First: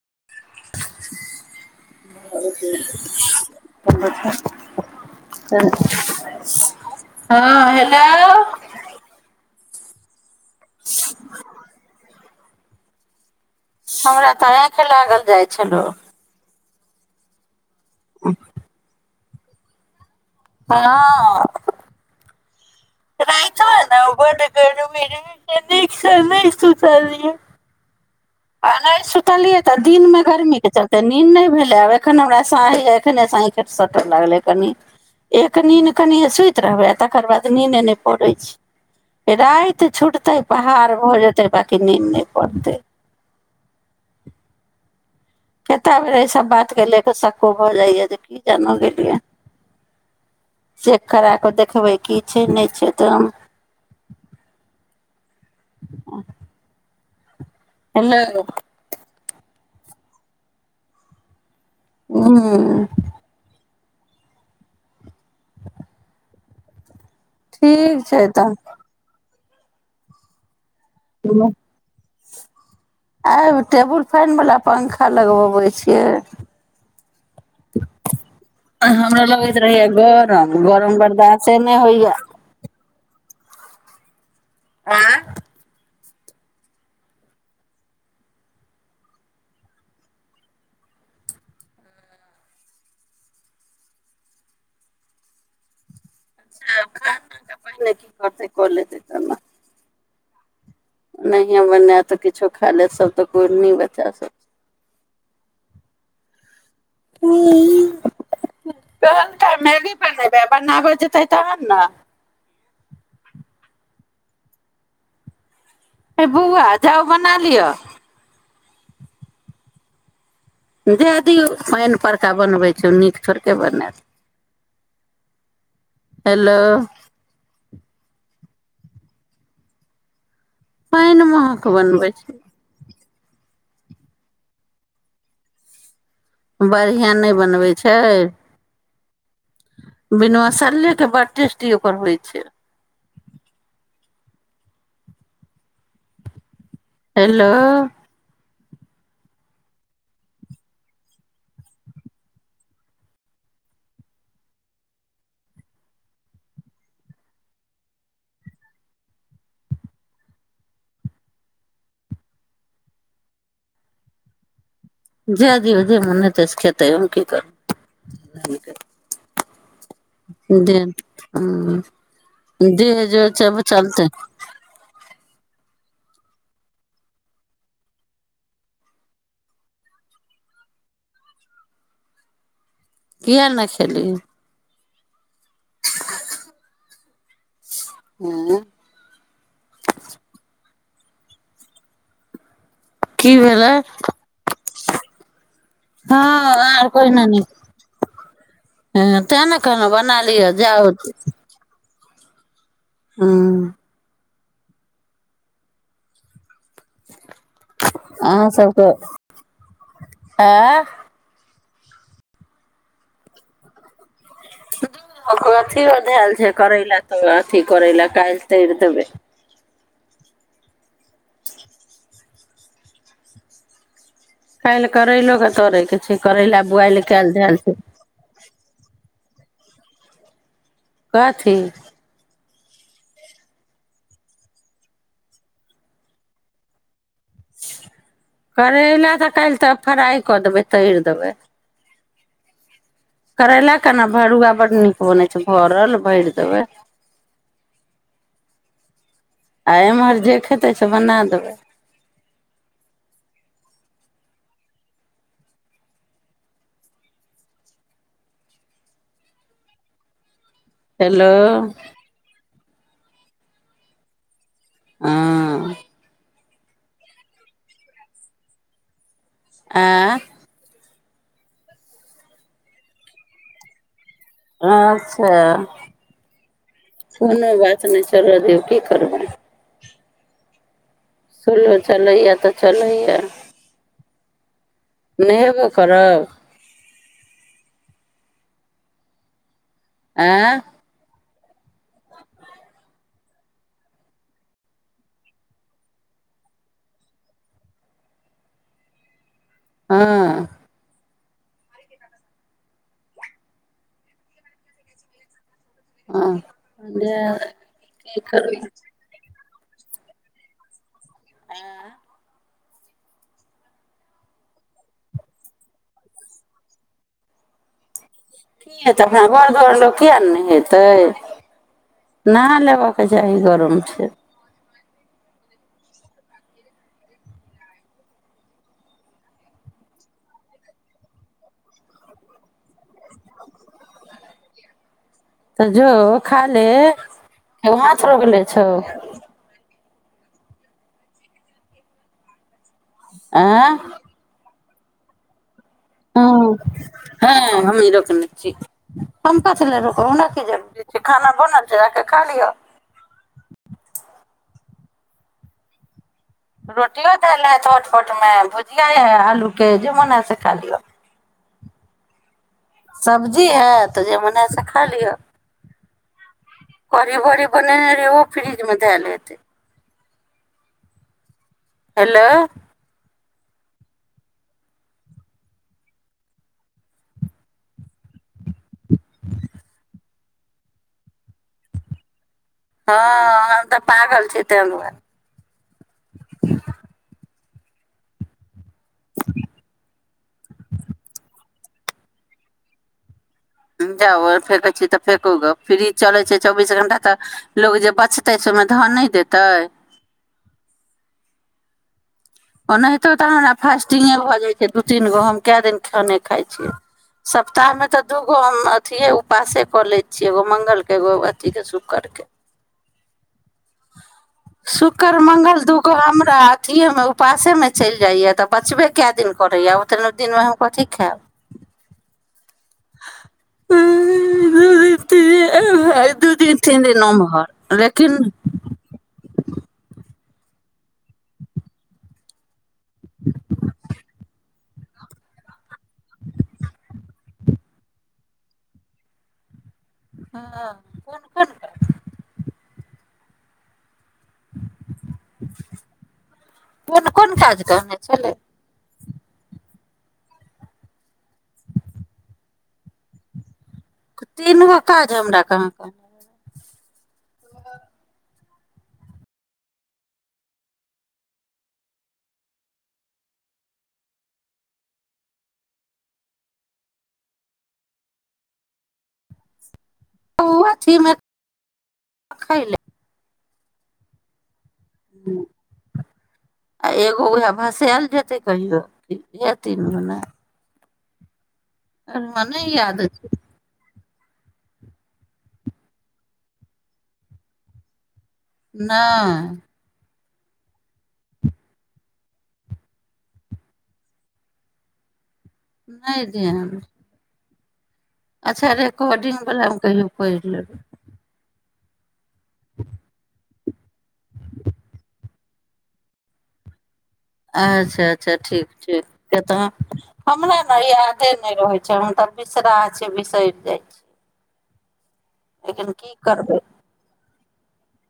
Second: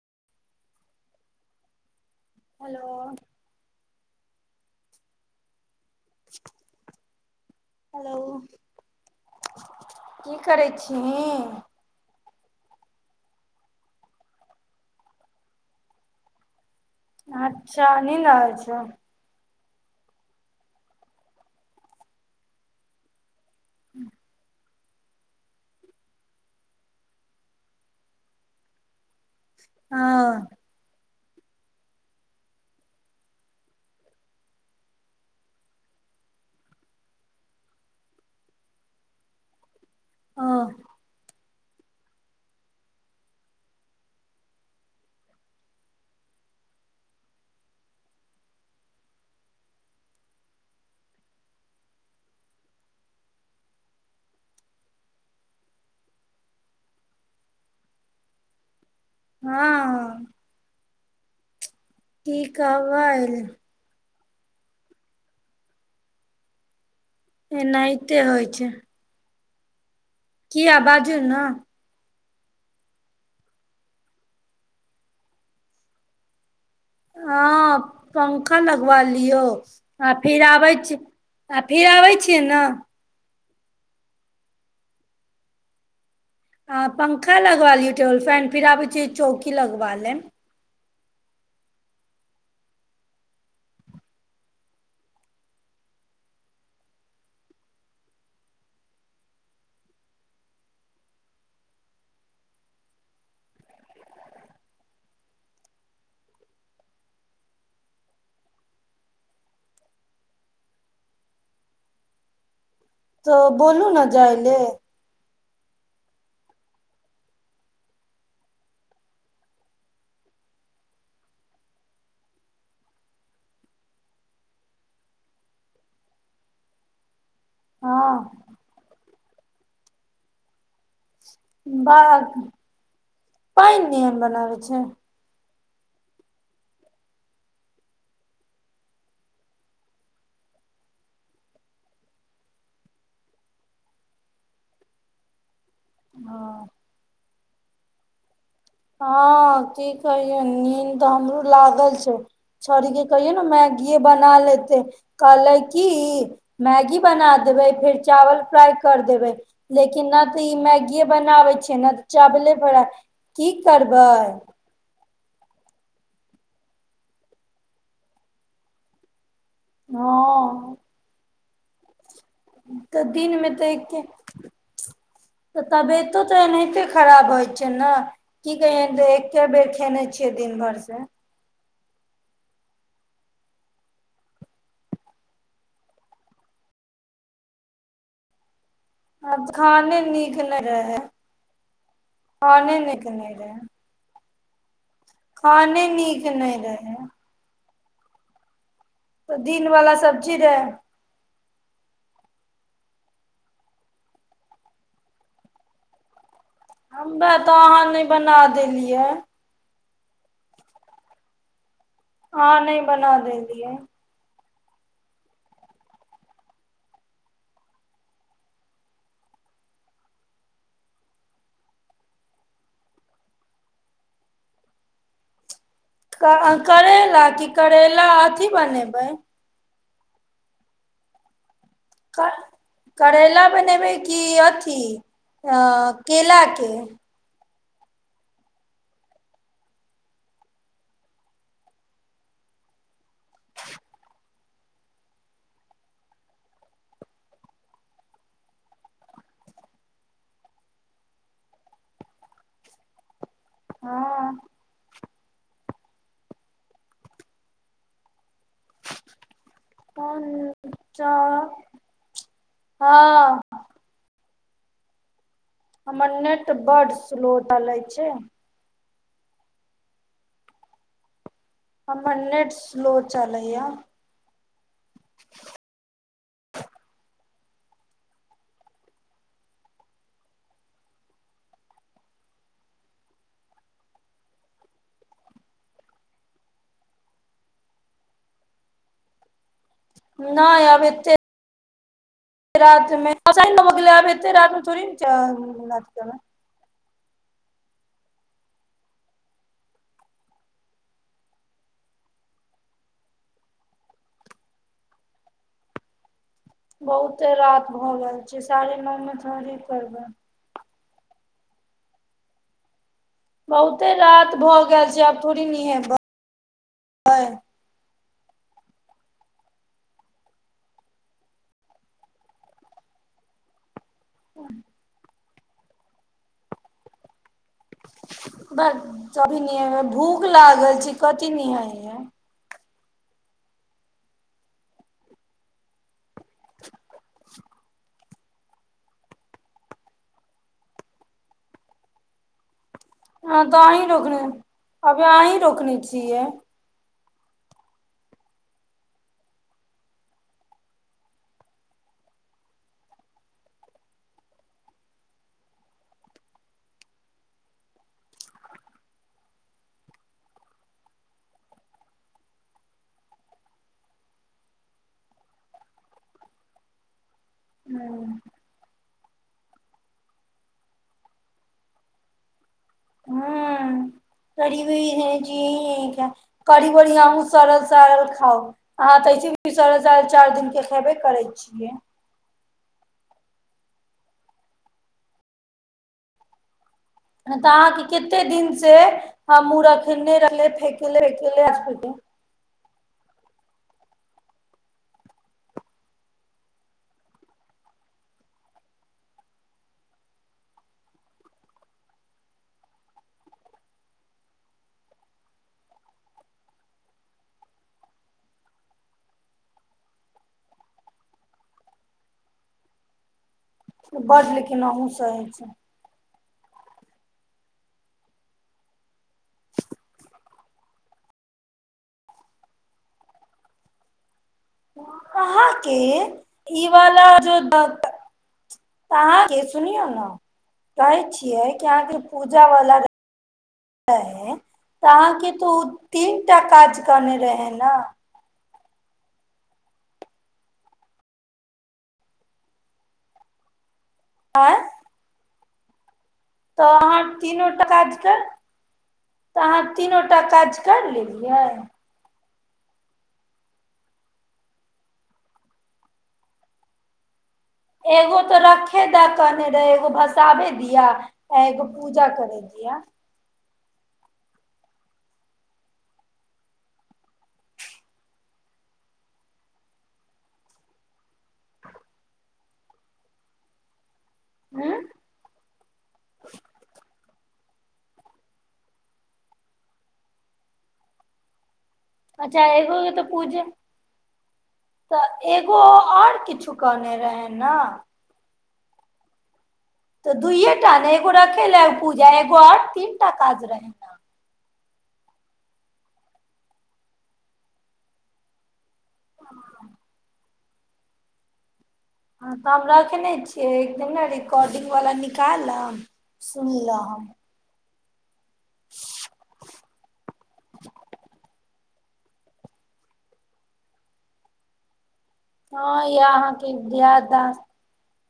[unintelligible] [unintelligible] Hello [unintelligible] हँ hello की करै छी हीं हमरा तऽ आके लागल जाइ छलौ आ छान ने होै छै हँ त त ह्म करो मेर भ नहि एक साल नहि इ सुू स आ नहि सु लिये तऽ दिन मे हँ गर्मी के चलते नीद नहि भेलै आब एखन हमरा साँइ एखने साँ ख सटय लागलै कनि एक नीद कनिए सुति रहबै आ तकर बाद नीदे नहि पड़ै छै राति छूटतै ओ पहहार भऽ जेतै बाँकी नीन्द नहि पड़तै कतेक बेर एहिसभ बातके लए कऽ सक्को भऽ जाइए जे की जान गेलियै चेक करा कऽ देखबै की छै नहि छै तो आ एना हँ हूँ ठीकबल ठीक एनाहिते होइ तऽ छै किया बाजू ने आ टेबुल फैन वला पंखा लगबबै छियै हँ पंखा लगवा हमरा लियौ लगैत रहैया आ फेर गरम आबै गरम बर्दाश्ते आ नहि फेर होइया आबै छियै ने आँ आ पंखा लगवा लियौ टेबल फैन फिर आबै छै। चौकी लगवा ले चा खाना त पहिने की करतै कऽ लेतै तब ने नहियए बनायत तऽ किछो खा लेत सभ तऽ कोइ नहि बचा सक ह कहल त मैगी बनेबै बनाबऽ जेतै तहन ने तऽ बोलू ने जाइ ले हे बौआ जाउ बना लिअ जे दियौ पानि परका बनबै छै नीक छोड़ि कऽ बनायब हेलो हँ पहिन अहाँ के बनबै छै पइ इडियन बनाब छै बढ़िआँ नहि बनबै छै बिन मसलै के बड़ टेस्टी ओकर होइ छै ओ हेलो हँ की कहियौ नीन्द तऽ हमरो लागल छै छड़ीके कहियौ ने मैगीए बना लेतै कहलै कि मैगी बना देबै फेर चावल फ्राइ करि देबै लेकिन नहि तऽ ई मैगीए बनाबै छियै नहि तऽ चावले फ्राइ की करबै जा दी हो जे मने तस खेता ह की करू हँ दे ह तऽ देहेज दिनमे छैब तऽ एके चलतै तऽ तबियतो तऽ एनाहिते खराब होइ छै ने की कहियै एके बेर खयने छियै दिन भरि सँ किए नहि खेली हँ अब खाने नीक नै रहै खाना निक की नै रहे भेलै खाने हँ नीक नै आर रहे कोहिना नहि हँ तऽ तेँ ने कहलहु दिनवला बना सब्जी लिह रहै जाउत हँ हमरा तऽ अहाँ नहि बना देलियै आँ आहाँ नहि बना देलिये अथियओ धल छै करै लए तऽ अथी करै लए काल्हि तर देबै काइल करैलो के तरै के छै करैला बुआइल करैला काल्हि की धयल छै करैला अथी बनेबै कथी करैला बनेबै कि अथि अ केला के करैला तऽ काल्हि तऽ फ्राइ कऽ देबै तैर देबै करै केना भरुआ बड नीक बनै छै भरल भरि देबै आ एम्हर जे खेतै से बना देबै हँ कोन हेलो हँ ह हमर नेट नेट बड स्लो चलै छै आ हमर नेट सोलो चलैया अच्छा कोनो बात नहि चलऽ दियौ की करबै सोलो चलैए तऽ चलैए नहेबे करब आँ नहि अब एते [unintelligible] मे आब एते रात मे थोड़ी नच हँ हँ जे बहुते रात भऽ गेल की छै करबै साढ़े की नओ मे थोड़े करबै आँ बहुते रात भऽ गेल छै आब थोड़ी नहै की हेतै अपना घर दुर लोक कििया नहि ने हेतै नहा लेबय के चाही गरम छै ब कभी न भूख लागल छै। कथ नह है त जो ख ले छ ह आँय तह रोकने अब यहाँ ही रोकनी ह हँ हमी रोकने छीम का छल र ओरा की द खाना बनल छै। र ख लियौ रोटियो द ले छोट फोट मे भुजिया है आलूके जे मोन है से खा लियो सब्जी है तऽ जे मन ह से खा लिअ की ब बने ओ फ्रिज म त लेतै हेलो करीबी ज करीब बड़ी अहूँ सड़ल सड़ल खाउ अहाँ तऽ ऐसे भी सड़ल सारल चारि दिनके खेबे करै छियै हँ हम तऽ पागल छी त दुआर [inaudible] तऽ अहाँके कते दिन से हमूँ रखनेे फेकेे फेले कत जाउ फँकै छी तऽ फेककू ग फ्री चलै छै। चौबीस घण्टा तऽ लोक जे बचतै से ओहिमे धन नहि देतै ओ ओनाहितो तऽ हमरा फास्टिंगे भऽ जाइ छै दू तीन गो हम कए दिन खाने खाइ छियै सप्ताहमे तऽ दू गो हम अथिए उपवासे कऽ लै छियै एगो मङ्गलके एगो अथीके शुक्रके बड लेकिन अहूँ शुक्र सही छै मंगल दुूग रा अथिएमे उपासेमे चलि जाइए तऽ बचबे कए दिन करैए ओतना दिनमे हम कथी खायब ह अहाँके दिन ई तीन वाल दिन ओम्हर लेकिन अहाँके सुनियौ ने कहै छियै जे अहाँके पूजावला रहै तऽ अहाँके तऽ ओ तीनटा काज रहने रहै ने। हँ कोन कोन कर आँ अ तऽ अहाँ तीनो टक द कर छलै तऽ अहाँ तीनो टा काज करि लेलियै तीन गो काज हमरा कहाँ कहने छैक एगो तऽ रखे दऽ कहने रहै एगो भसाबे दिया आ एगो पूजा करे दिया उ अथीमे आखाइल हँ ह आ एगो उएह भसायल जेतै कहियो कि इएह तीन गो नहि अच्छा हमरा एगोे तऽ याद छै पूजा तऽ एगो आओर किछु कने रहै ने नहि तऽ दुइएटा ने एगो रखेले पूजा एगो आओर तीन टा काज रहै न नहि ध्यान हइ अच्छा रेकॉर्डिंग वलामे कहियो पढ़ि लेबै हँ तऽ हम रखने छियै एकदिन ने रिकॉर्डिंग वला निकालम सुनिलहम अच्छा अच्छा ठीक ठीक किये तऽ हमरा ने यादे नहि रहै हम तऽ बिसराह छियै बिसरि जाइ छियै हँ येह अहाँके दियाद बाद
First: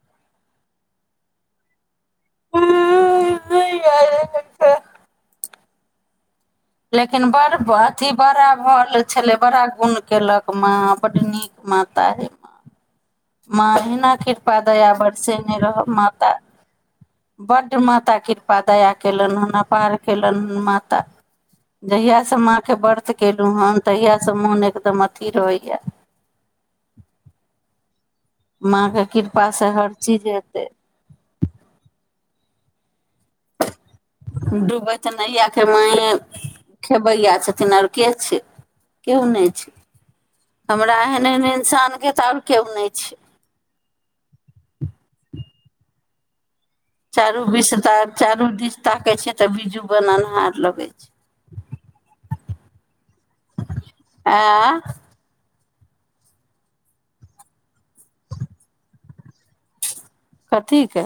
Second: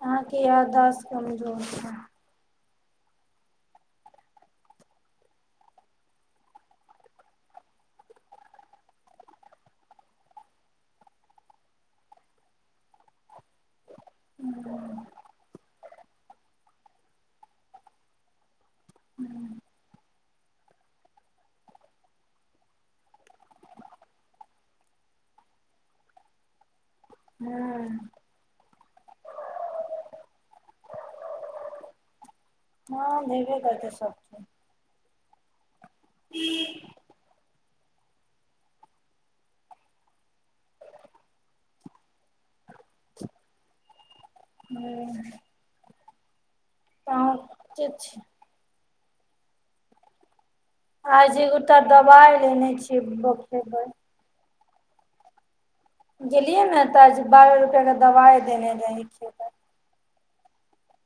अहाँके यादाश्त कमजोर छै ओ नहि आइयो मिलतै लेकिन बड़ अथी बड़ा भल छेलै बड़ा गुण केलक माँ बड्ड नीक माता हे माँ माँ अहिन ना कृपा दया बरसेने रहब माता बड्ड माता कृपा पा दया केलनि हन नेपाल के लोक माता जहियासँ माँके व्रत केलहु हन तहिया सँ मोन एकदम अथी रहैये हँ माँके कृपासँ हर चीज एतै हँ हेबे करतै सब चीज त नइया केँ माइ खेबैया छथिन आओर के छै क्यो नहि छै हमरा एहन एहन इंसान केँ सान केओ नहि छै हँ चारू तहन विस्तार छै चारू दिस ताकै छी तऽ बिजू बन हनहार लगै छै आजी उ तऽ दबाइ लेने छियै देखेबै ऐं गेलियै ने तऽ आज बारह रुपया केर दबाइ देने रहै खेबै कथी के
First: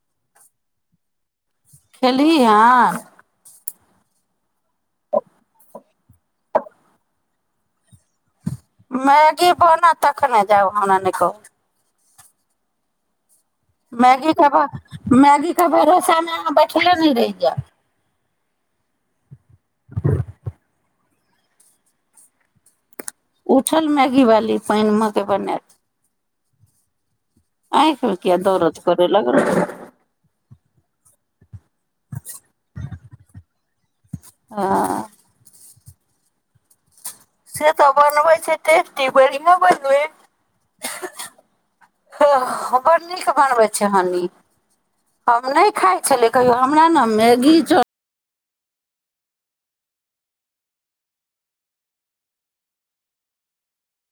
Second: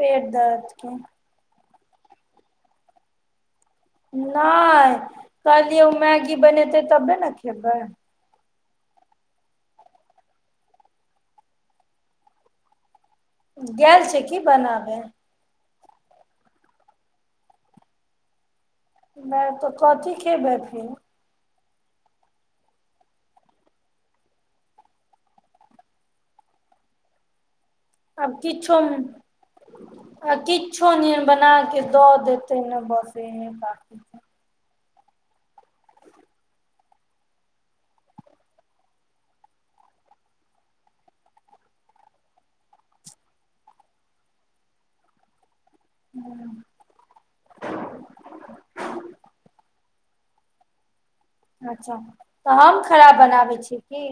पेट दर्दकेँ खेलही हन नहि कहलियै ओ मैगी बनेतै तबे न खेबै मैगी बनत तखन नऽ जेब हमरा नहि कहू गेल छै मैगी की बनाबै खेबहक मैगी केँ भरोसामे अहाँ बैठले नहि रहि जाएब नहि तऽ कथी खेबै फेर उठल मैगी वाली पानिमे केँ बनैत आँखिमे किये आब दरद किछो करे लगलौ आ किछो नहि बना के द देतय ने बस इहे बाकी [inaudible] से तऽ बनबै छै टेस्टी बढ़िया बनबय बर नीक बनबै छैय हनी, हम नि खाइ छलीयै कहियौ हमरा ने मैगी चौ अच्छा तऽ हम खराब बनाबै छीयै की?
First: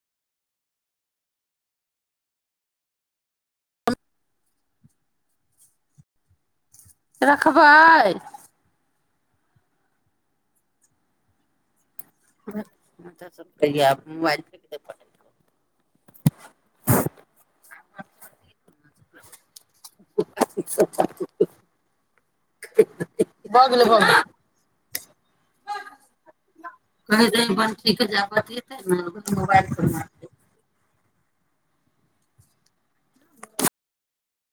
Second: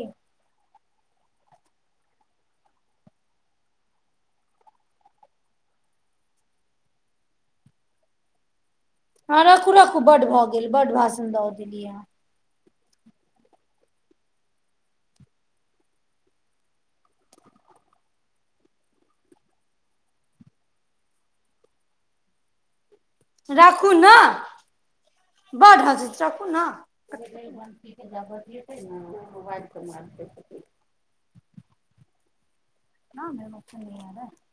रखबै हँ राखू राखू बड भऽ गेल बड भाषण दऽ देलीयै आँ। हां [unintelligible] राखू ने। बड हँसै छी राखू ने। रहै बंटी के जे आब बतियेतै ने मोबाइल पर मारतै [unintelligible]